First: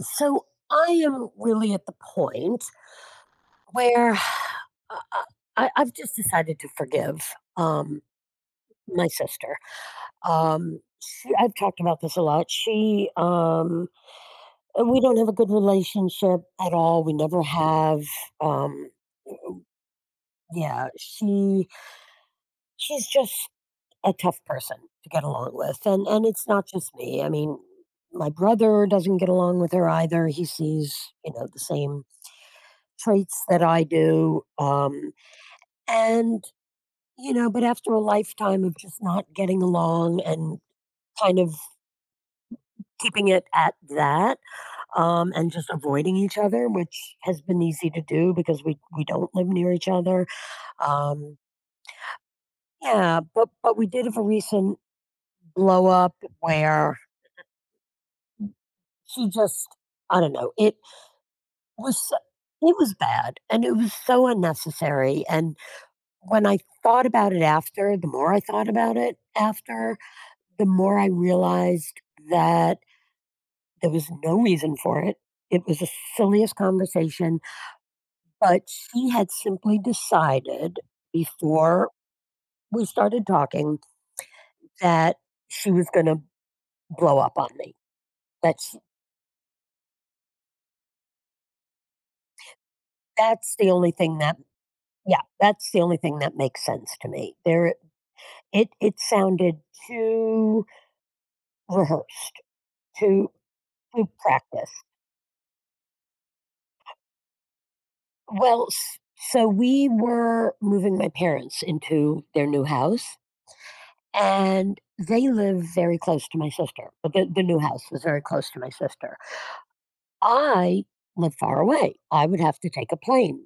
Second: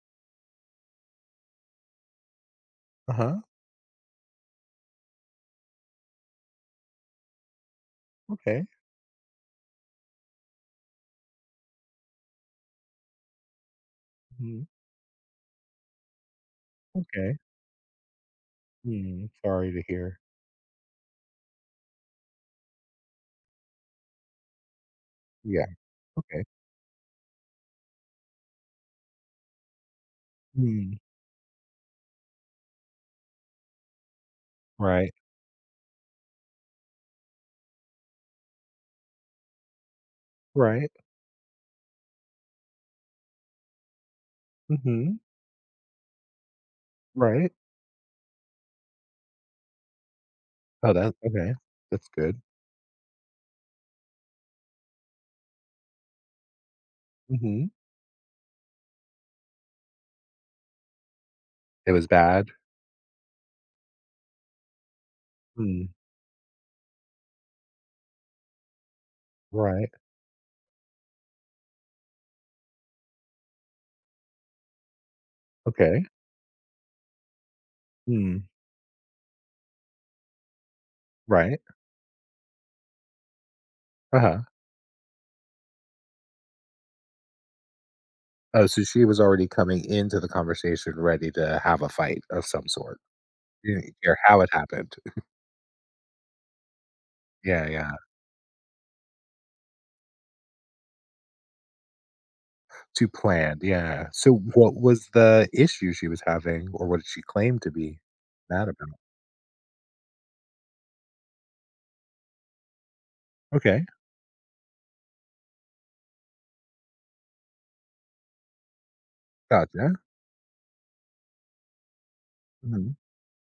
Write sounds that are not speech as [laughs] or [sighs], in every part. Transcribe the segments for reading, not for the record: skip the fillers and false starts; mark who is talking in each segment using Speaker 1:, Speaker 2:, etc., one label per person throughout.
Speaker 1: So I am really at the point
Speaker 2: Uh-huh,
Speaker 1: where [sighs] I, I've just decided to forgive
Speaker 2: okay.
Speaker 1: my sister. I've talked about this a lot.
Speaker 2: Mhm,
Speaker 1: We don't have a good relationship at all. We
Speaker 2: okay.
Speaker 1: never have. Um,
Speaker 2: Mm, sorry to hear.
Speaker 1: yeah, she, she's just a tough person to get along
Speaker 2: Yeah,
Speaker 1: with, and
Speaker 2: okay.
Speaker 1: it's not just me. I mean, my brother doesn't get along with her either. He
Speaker 2: Mm,
Speaker 1: sees, you know, the same traits that I do.
Speaker 2: right,
Speaker 1: And, you know, but after a lifetime of just not getting along and
Speaker 2: right,
Speaker 1: kind of keeping it at that,
Speaker 2: mhm,
Speaker 1: and just avoiding each other, which has
Speaker 2: right.
Speaker 1: been easy to do because we don't live near each other.
Speaker 2: Oh, that
Speaker 1: Um,
Speaker 2: okay, that's good.
Speaker 1: yeah, but we did have a recent blow up where
Speaker 2: Mhm.
Speaker 1: she just I don't know,
Speaker 2: It
Speaker 1: was
Speaker 2: was
Speaker 1: so-
Speaker 2: bad?
Speaker 1: it was bad and it was so unnecessary. And
Speaker 2: Mm,
Speaker 1: when I thought about it after, the more I thought about it
Speaker 2: right,
Speaker 1: after, the more I realized that there was no reason for it. It was the
Speaker 2: okay.
Speaker 1: silliest conversation,
Speaker 2: Mm,
Speaker 1: but she had simply decided
Speaker 2: right,
Speaker 1: before we started talking
Speaker 2: uh-huh.
Speaker 1: that she was going to blow up on me.
Speaker 2: Oh,
Speaker 1: That's
Speaker 2: so she was already coming into the conversation ready to have a fight of some sort.
Speaker 1: that's the
Speaker 2: You
Speaker 1: only
Speaker 2: didn't care
Speaker 1: thing that
Speaker 2: how it happened.
Speaker 1: Yeah, that's the only thing that makes sense to me.
Speaker 2: Yeah,
Speaker 1: There
Speaker 2: yeah.
Speaker 1: It sounded too rehearsed,
Speaker 2: Too
Speaker 1: too
Speaker 2: planned,
Speaker 1: too
Speaker 2: yeah. So what
Speaker 1: practiced.
Speaker 2: was the issue she was having, or what did she claim to be
Speaker 1: Well,
Speaker 2: mad
Speaker 1: s-
Speaker 2: about?
Speaker 1: so we were moving my parents into their new house
Speaker 2: Okay,
Speaker 1: and they live very close to my sister. But the new house was very close to my sister.
Speaker 2: gotcha.
Speaker 1: I live far away. I would have to take
Speaker 2: Mhm.
Speaker 1: a plane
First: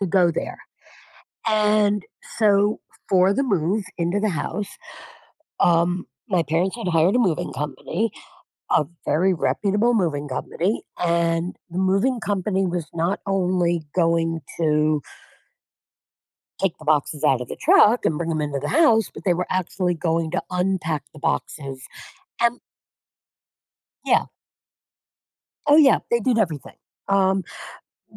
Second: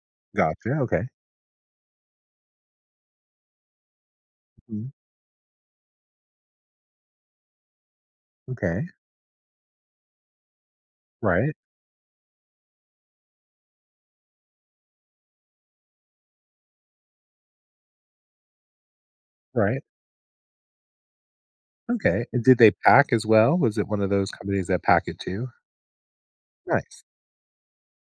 Speaker 1: to go there.
Speaker 2: Gotcha, okay.
Speaker 1: And so for the move into the house,
Speaker 2: Mhm.
Speaker 1: my parents had hired a moving company,
Speaker 2: Okay.
Speaker 1: a very reputable moving company, and
Speaker 2: Right,
Speaker 1: the moving company was not only going to take the boxes out of the truck and bring them into the house, but they were
Speaker 2: right.
Speaker 1: actually going to unpack the boxes
Speaker 2: Okay, and did
Speaker 1: and
Speaker 2: they pack as well? Was it one of
Speaker 1: yeah,
Speaker 2: those companies that pack it too?
Speaker 1: oh, yeah, they did everything.
Speaker 2: Nice.
Speaker 1: Um,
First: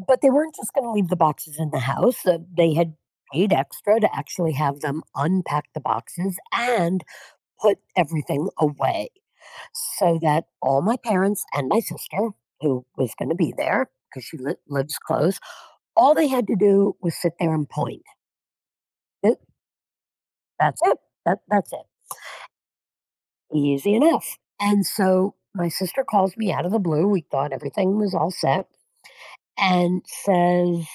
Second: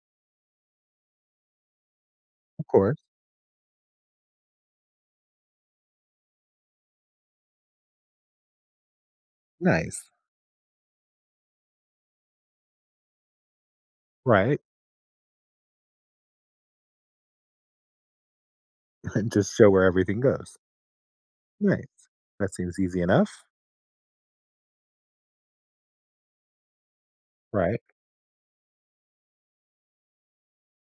Speaker 1: but they weren't just gonna leave the boxes in the house,
Speaker 2: Of
Speaker 1: they had
Speaker 2: course.
Speaker 1: paid extra to actually have them unpack the boxes and put everything away
Speaker 2: Nice.
Speaker 1: so that all my parents and my sister, who was gonna be there because she li
Speaker 2: Right?
Speaker 1: lives close, all they had to do was sit there and point.
Speaker 2: [laughs] And
Speaker 1: Th
Speaker 2: just show where everything goes.
Speaker 1: that's it, that That's it,
Speaker 2: Nice. That seems easy enough.
Speaker 1: easy enough, and so my sister calls me out of the blue, we thought
Speaker 2: Right.
Speaker 1: everything was all set, and says,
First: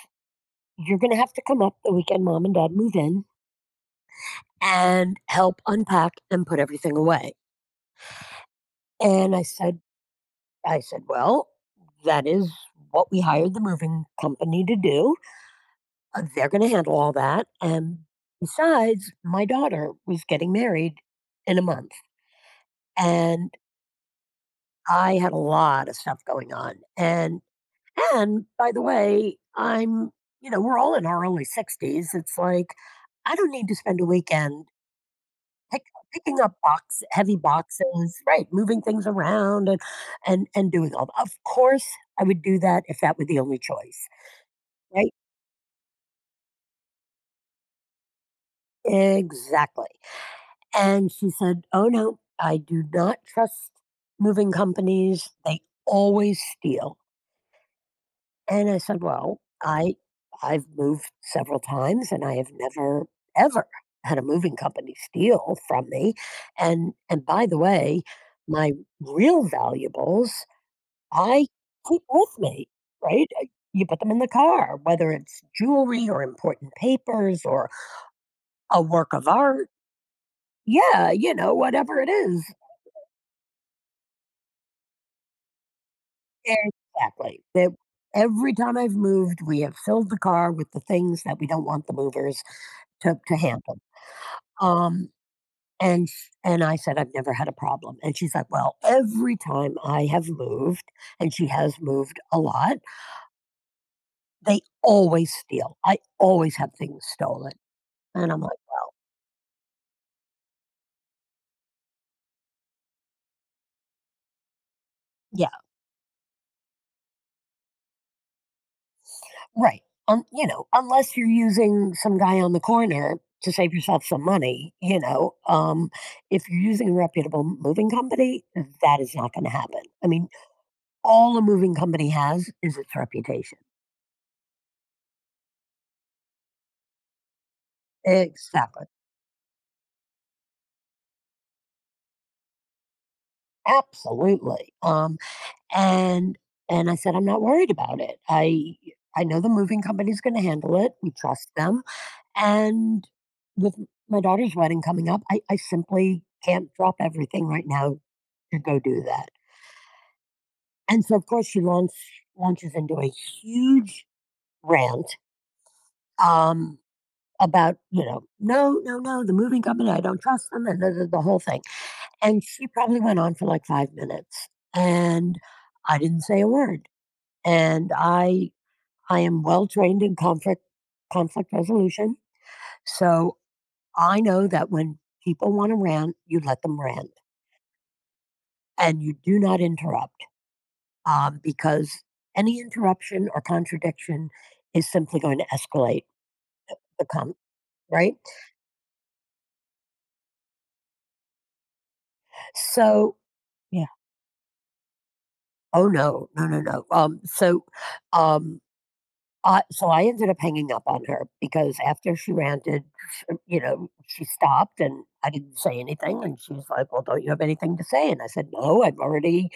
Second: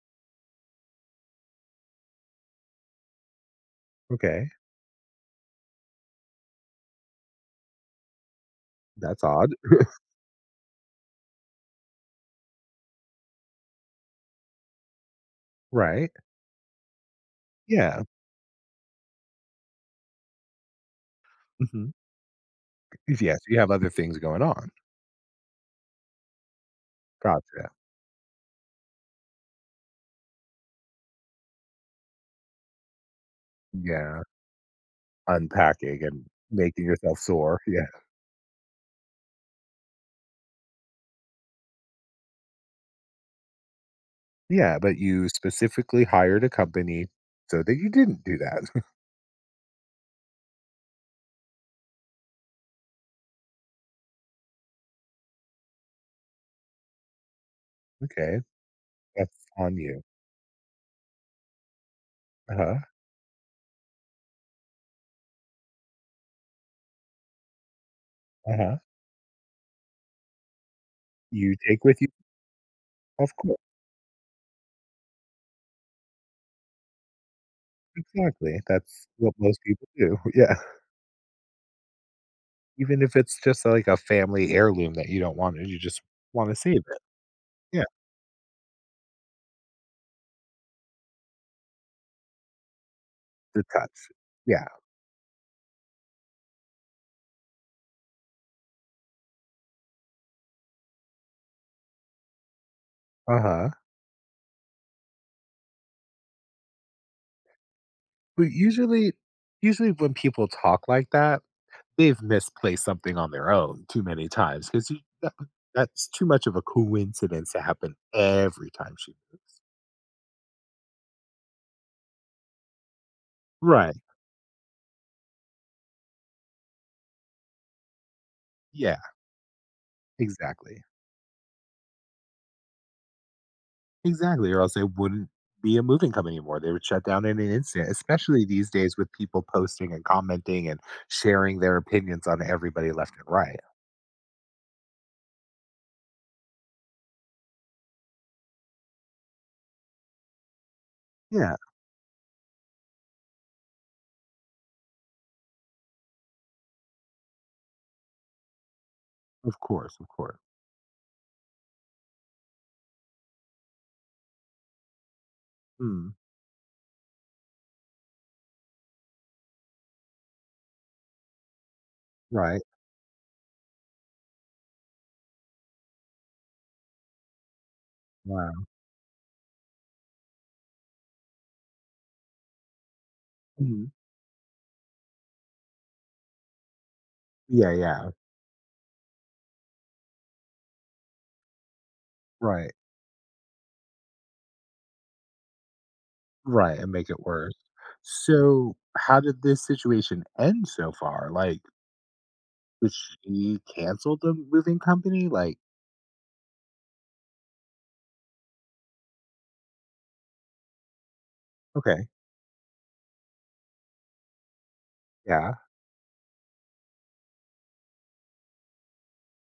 Speaker 1: "You're going to have to come up the weekend mom and dad move in
Speaker 2: Okay.
Speaker 1: and help unpack and put everything away."
Speaker 2: That's
Speaker 1: And
Speaker 2: odd. [laughs]
Speaker 1: I said, well, that is what we hired the moving company to do.
Speaker 2: Right.
Speaker 1: They're going to handle all that. And
Speaker 2: Yeah.
Speaker 1: besides, my daughter was getting married in a
Speaker 2: Mhm.
Speaker 1: month
Speaker 2: Yes,
Speaker 1: and
Speaker 2: you have other things going on.
Speaker 1: I had a lot of stuff going on. And,
Speaker 2: Gotcha.
Speaker 1: and by the way, you know, we're all in our early 60s. It's like, I don't need to spend a
Speaker 2: Yeah.
Speaker 1: weekend Pick
Speaker 2: Unpacking and
Speaker 1: picking up
Speaker 2: making
Speaker 1: box
Speaker 2: yourself
Speaker 1: heavy
Speaker 2: sore. [laughs] Yeah.
Speaker 1: boxes, right, moving things around and and doing all of course, I would do that if that were the only choice,
Speaker 2: Yeah, but
Speaker 1: right?
Speaker 2: you specifically hired a company so that you didn't do that. [laughs]
Speaker 1: Exactly. And she said, "Oh, no, I do not trust moving companies. They always steal."
Speaker 2: Okay.
Speaker 1: And I said,
Speaker 2: That's
Speaker 1: "Well,
Speaker 2: on you.
Speaker 1: I've moved several times and I have
Speaker 2: Uh-huh,
Speaker 1: never ever had a moving company steal from me. And by the way, my
Speaker 2: uh-huh.
Speaker 1: real valuables I
Speaker 2: You take
Speaker 1: keep
Speaker 2: with you,
Speaker 1: with me, right?"
Speaker 2: of course,
Speaker 1: You put them in the car, whether it's jewelry or important papers or
Speaker 2: exactly,
Speaker 1: a
Speaker 2: that's
Speaker 1: work of
Speaker 2: what most
Speaker 1: art.
Speaker 2: people do, [laughs] yeah.
Speaker 1: Yeah, you know, whatever it is.
Speaker 2: Even if it's just, like, a family heirloom that you don't want, you just wanna save it.
Speaker 1: Exactly. That
Speaker 2: Yeah,
Speaker 1: every time I've moved, we have filled the car with the things that we don't want the movers to
Speaker 2: the
Speaker 1: handle.
Speaker 2: touch. Yeah,
Speaker 1: Um, and I said I've never had a problem. And she's like, well, every time I have moved, and she has moved a lot,
Speaker 2: uh-huh.
Speaker 1: they always steal. I always have things stolen. And I'm like.
Speaker 2: But usually when people talk like that, they've misplaced something on their own too many times 'cause you that
Speaker 1: Yeah,
Speaker 2: that's too much of a coincidence to happen every time she moves.
Speaker 1: right. You know, unless you're using some guy on the corner to save
Speaker 2: Right,
Speaker 1: yourself some money, you know, if you're using a reputable moving company,
Speaker 2: yeah,
Speaker 1: that is not going to happen. I mean,
Speaker 2: exactly.
Speaker 1: all a moving company has is its reputation.
Speaker 2: Exactly, or else they wouldn't be a moving company anymore. They would shut down in an instant, especially these
Speaker 1: Exactly.
Speaker 2: days with people posting and commenting and sharing their opinions on everybody left and right.
Speaker 1: Absolutely. And and I said, I'm not worried about it. I know the moving company's going to handle it. We trust
Speaker 2: Yeah,
Speaker 1: them. And with my daughter's wedding coming up, I simply can't drop everything right now to go do that.
Speaker 2: of course, of course.
Speaker 1: And so, of course, launches into a huge rant
Speaker 2: Mm,
Speaker 1: um, about, you know, no, no, no, the moving company, I don't trust them, and the whole thing. And
Speaker 2: right.
Speaker 1: she probably went on for like 5 minutes, and I didn't say a word. And I,
Speaker 2: Wow.
Speaker 1: I am well trained in conflict resolution, so
Speaker 2: Mhm.
Speaker 1: I know that when people want to rant, you let them rant
Speaker 2: Yeah, yeah.
Speaker 1: and you do not interrupt because any
Speaker 2: Right.
Speaker 1: interruption or contradiction is simply going to escalate
Speaker 2: Right. And
Speaker 1: the
Speaker 2: make it
Speaker 1: com,
Speaker 2: worse.
Speaker 1: right?
Speaker 2: So, how did this situation end so far? Like, did
Speaker 1: So,
Speaker 2: she
Speaker 1: yeah.
Speaker 2: cancel the moving company? Like,
Speaker 1: Oh no, no, no, no. Um, so I ended up hanging up on her because
Speaker 2: okay.
Speaker 1: after she ranted, sh you know, she stopped and I
Speaker 2: Yeah.
Speaker 1: didn't say anything. And she's like, "Well, don't you have anything to say?" And I said, "No, I've already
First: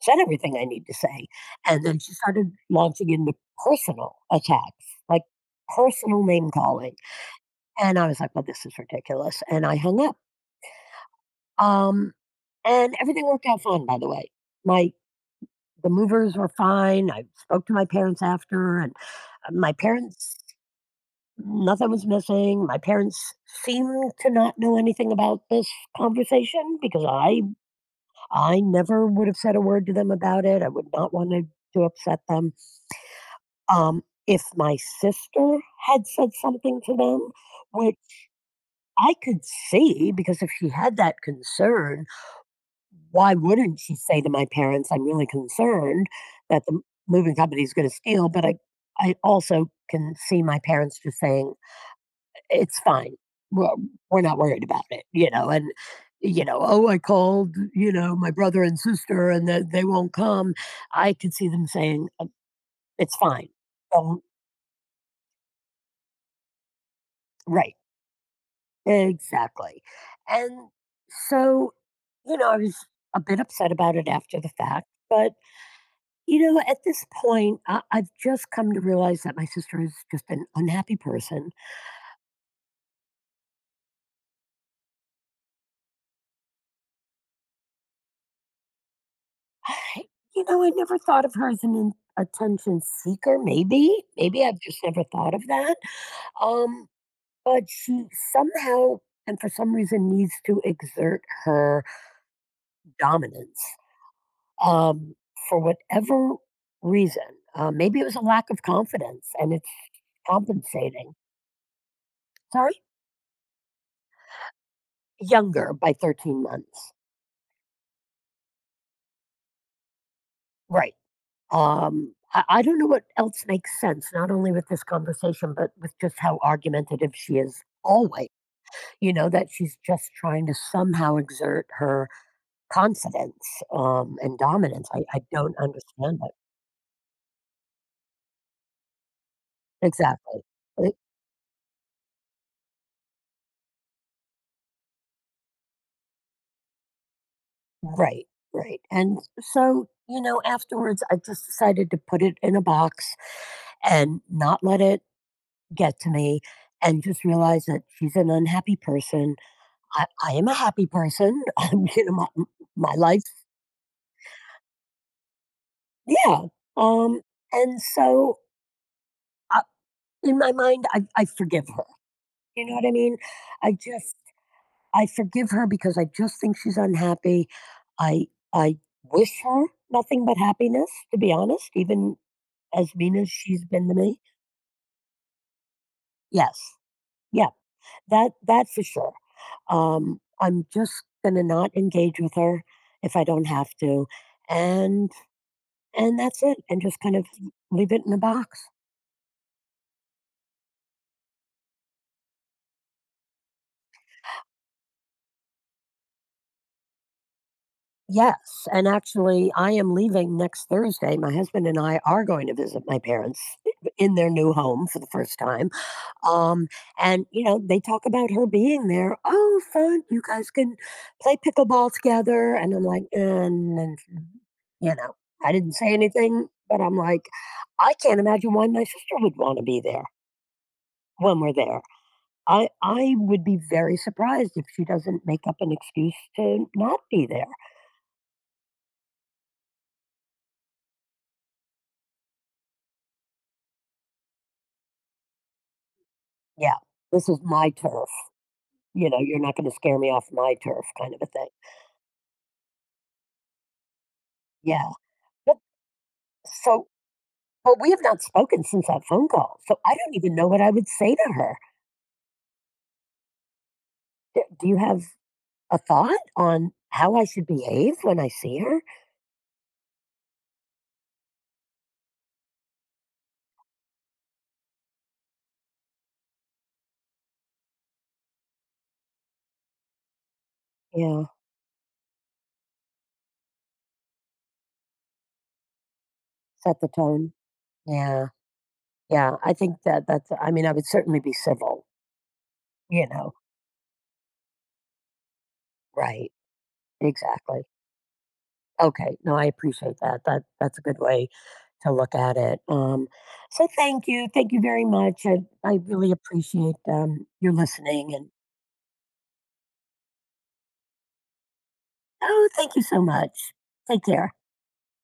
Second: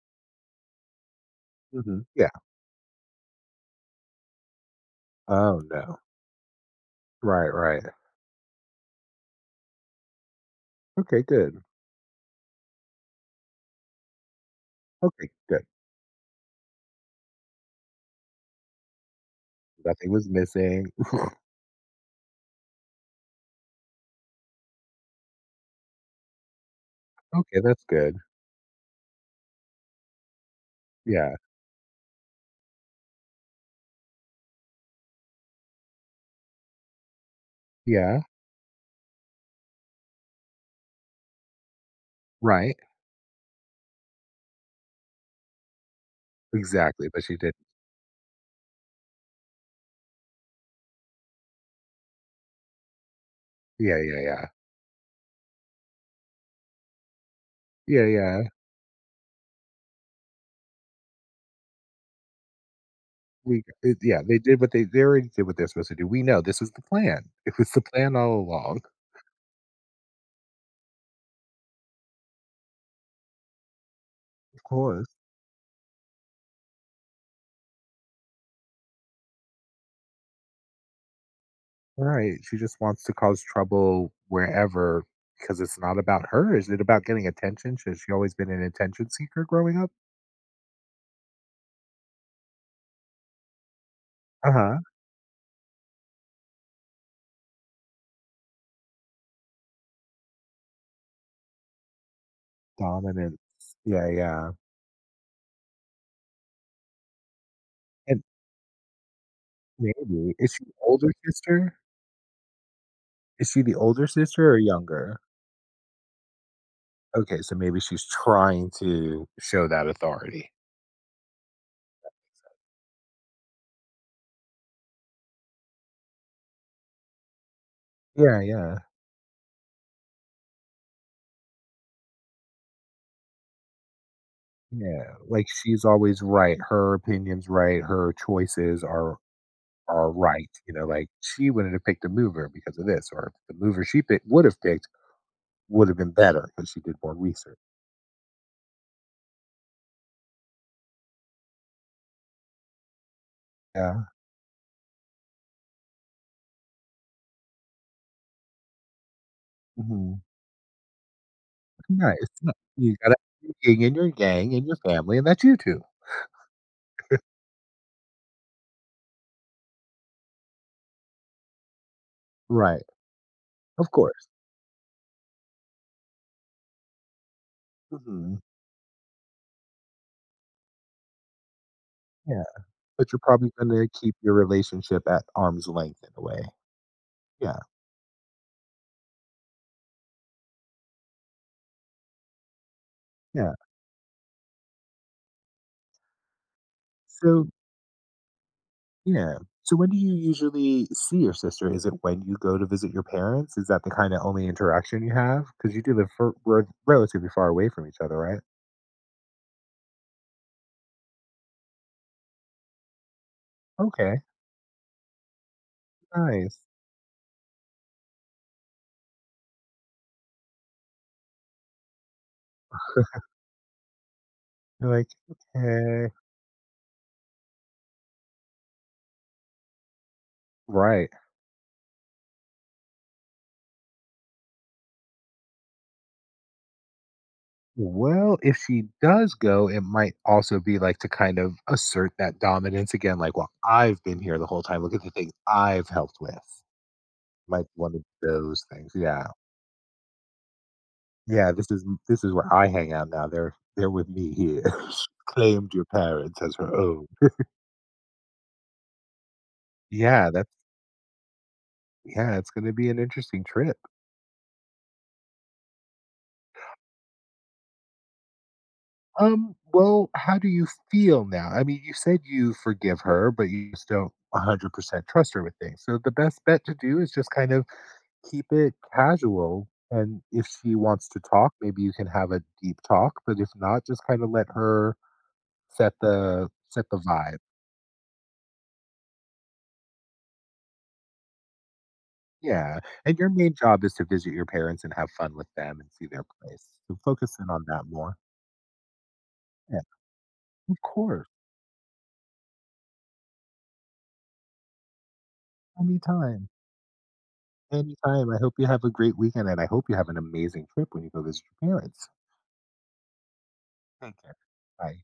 Speaker 1: said everything I need to say." And then
Speaker 2: Hmm,
Speaker 1: she
Speaker 2: yeah.
Speaker 1: started launching into personal attacks, like
Speaker 2: Oh, no.
Speaker 1: personal name calling.
Speaker 2: Right, right.
Speaker 1: And I was like, "Well, this is ridiculous." And I hung up.
Speaker 2: Okay, good.
Speaker 1: Um, and everything worked out fine, by the way. My
Speaker 2: Okay, good.
Speaker 1: The movers were fine. I spoke to my parents after, and my
Speaker 2: Nothing was
Speaker 1: parents
Speaker 2: missing. [laughs]
Speaker 1: nothing was missing. My parents seemed to not know anything about this conversation because
Speaker 2: Okay, that's good.
Speaker 1: I never would have said a word to them about it. I would not want
Speaker 2: Yeah.
Speaker 1: to upset them. If my sister had said something to them, which
Speaker 2: Yeah.
Speaker 1: I could see, because if she had that concern,
Speaker 2: Right.
Speaker 1: why wouldn't she say to my parents, "I'm really concerned that the
Speaker 2: Exactly, but
Speaker 1: moving
Speaker 2: she did.
Speaker 1: company is going to steal"? But I also can see my parents just saying, "It's fine. We're
Speaker 2: Yeah, yeah,
Speaker 1: we're not
Speaker 2: yeah.
Speaker 1: worried about it," you know, and, you know, "Oh, I called, you
Speaker 2: Yeah,
Speaker 1: know, my
Speaker 2: yeah.
Speaker 1: brother and sister and that they won't come." I could see them saying, "It's fine.
Speaker 2: We it, yeah,
Speaker 1: Don't."
Speaker 2: they did what they already did what they're supposed to do. We know this was the plan. It was
Speaker 1: Right.
Speaker 2: the plan all along.
Speaker 1: Exactly. And so, you know, I was a bit upset about it after the
Speaker 2: Of
Speaker 1: fact,
Speaker 2: course.
Speaker 1: but, you know, at this point, I've just come to realize that my sister is just an unhappy person.
Speaker 2: Right. She just wants to cause trouble wherever, because it's not about her. Is it about getting attention? Has she always been an attention seeker growing up?
Speaker 1: I, You know, I never thought of her as an attention seeker. Maybe, maybe I've
Speaker 2: Uh-huh.
Speaker 1: just never thought of that. Um, but she somehow and for some reason needs to exert her
Speaker 2: Dominance.
Speaker 1: dominance
Speaker 2: Yeah, yeah.
Speaker 1: um, for whatever reason. Maybe it was a
Speaker 2: And
Speaker 1: lack of confidence and it's
Speaker 2: maybe is she older
Speaker 1: compensating.
Speaker 2: sister?
Speaker 1: Sorry,
Speaker 2: Is she the older sister or younger?
Speaker 1: younger by 13 months.
Speaker 2: Okay, so maybe she's trying to show that authority.
Speaker 1: Right. I don't know what else makes sense, not only with this conversation, but with just how argumentative she is always,
Speaker 2: Yeah, yeah,
Speaker 1: you know, that she's just trying to somehow exert her confidence and dominance.
Speaker 2: yeah.
Speaker 1: I
Speaker 2: Like
Speaker 1: don't
Speaker 2: she's
Speaker 1: understand
Speaker 2: always
Speaker 1: it
Speaker 2: right. Her opinion's right. Her choices are
Speaker 1: exactly.
Speaker 2: right. You know,
Speaker 1: It-
Speaker 2: like she wouldn't have picked a mover because of this, or the mover she picked would have been better because she did more research.
Speaker 1: right, right. And so you know, afterwards, I just decided to put it in a box
Speaker 2: Yeah,
Speaker 1: and not let it get to me. And just realize that she's an unhappy person.
Speaker 2: hmm,
Speaker 1: I am a happy person. [laughs] You know,
Speaker 2: nice.
Speaker 1: my
Speaker 2: You got
Speaker 1: life.
Speaker 2: your yin and your yang and your family, and that's you two,
Speaker 1: Yeah. Um. And so, I, in my mind, I forgive her. You know
Speaker 2: right?
Speaker 1: what I mean? I
Speaker 2: Of
Speaker 1: just
Speaker 2: course.
Speaker 1: I forgive her because I just think she's unhappy. I
Speaker 2: Hmm.
Speaker 1: I wish her nothing but happiness, to be honest, even
Speaker 2: Yeah,
Speaker 1: as
Speaker 2: but
Speaker 1: mean
Speaker 2: you're
Speaker 1: as
Speaker 2: probably
Speaker 1: she's
Speaker 2: going
Speaker 1: been to
Speaker 2: to keep
Speaker 1: me.
Speaker 2: your relationship at arm's length in a way.
Speaker 1: Yes. Yeah.
Speaker 2: Yeah,
Speaker 1: That for sure. I'm just gonna not engage with her if I don't
Speaker 2: yeah.
Speaker 1: have to. And and that's it. And just kind of
Speaker 2: So.
Speaker 1: leave it in a box.
Speaker 2: Yeah. So when do you usually see your sister? Is it when you go to visit your parents? Is that the kind of only interaction you have? Because you do live for, relatively far away from each other, right?
Speaker 1: Yes, and actually, I am leaving next Thursday. My husband and I are going to visit my parents in
Speaker 2: Okay.
Speaker 1: their new home for the first time.
Speaker 2: Nice.
Speaker 1: Um, and you know, they talk about her being there. Oh, fun! You guys can play pickleball together. And I'm like, and
Speaker 2: You're
Speaker 1: you
Speaker 2: like,
Speaker 1: know, I didn't say
Speaker 2: okay.
Speaker 1: anything, but I'm like, I can't imagine why my sister would want to be there
Speaker 2: Right.
Speaker 1: when we're there. I would be very surprised if she doesn't make up an excuse to not be there.
Speaker 2: Well, if she does go, it might also be like to kind of assert that dominance again, like, well, I've been here the whole time. Look at the things I've helped with.
Speaker 1: Yeah, this is
Speaker 2: Might
Speaker 1: my
Speaker 2: be one of
Speaker 1: turf.
Speaker 2: those things.
Speaker 1: You know,
Speaker 2: Yeah.
Speaker 1: you're not gonna scare me off my turf kind of a thing.
Speaker 2: Yeah, this is where I hang out now. They're with me here.
Speaker 1: Yeah.
Speaker 2: [laughs] She
Speaker 1: But
Speaker 2: claimed your parents as her
Speaker 1: so
Speaker 2: own.
Speaker 1: but we have not spoken since that phone call, so I don't
Speaker 2: Yeah,
Speaker 1: even know
Speaker 2: that's,
Speaker 1: what I would say to her.
Speaker 2: yeah, it's gonna be an interesting trip.
Speaker 1: D Do you have a thought on how I should behave when I see her?
Speaker 2: Well, how do you feel now? I mean, you said you forgive her, but you just don't 100% trust her with things. So the best bet to do is just kind of keep it casual, and if she wants to
Speaker 1: Yeah,
Speaker 2: talk, maybe you can have a deep talk, but if not, just kinda let her set the
Speaker 1: set
Speaker 2: set
Speaker 1: the
Speaker 2: the
Speaker 1: tone.
Speaker 2: vibe.
Speaker 1: Yeah, yeah, I think that that's I mean, I would certainly be civil,
Speaker 2: Yeah,
Speaker 1: you
Speaker 2: and your
Speaker 1: know?
Speaker 2: main job is to visit your parents and have fun with them and see their
Speaker 1: Right,
Speaker 2: place. So focus in on
Speaker 1: exactly.
Speaker 2: that more.
Speaker 1: Okay, no, I
Speaker 2: Yeah,
Speaker 1: appreciate that. That's
Speaker 2: of
Speaker 1: a good
Speaker 2: course.
Speaker 1: way to look at it. So thank you very much. I really
Speaker 2: Anytime.
Speaker 1: appreciate your listening, and
Speaker 2: Anytime. I hope you have a great weekend and I hope you have an amazing trip when you go visit your parents.
Speaker 1: oh, thank you so much. Take
Speaker 2: Take
Speaker 1: care.
Speaker 2: care. Bye.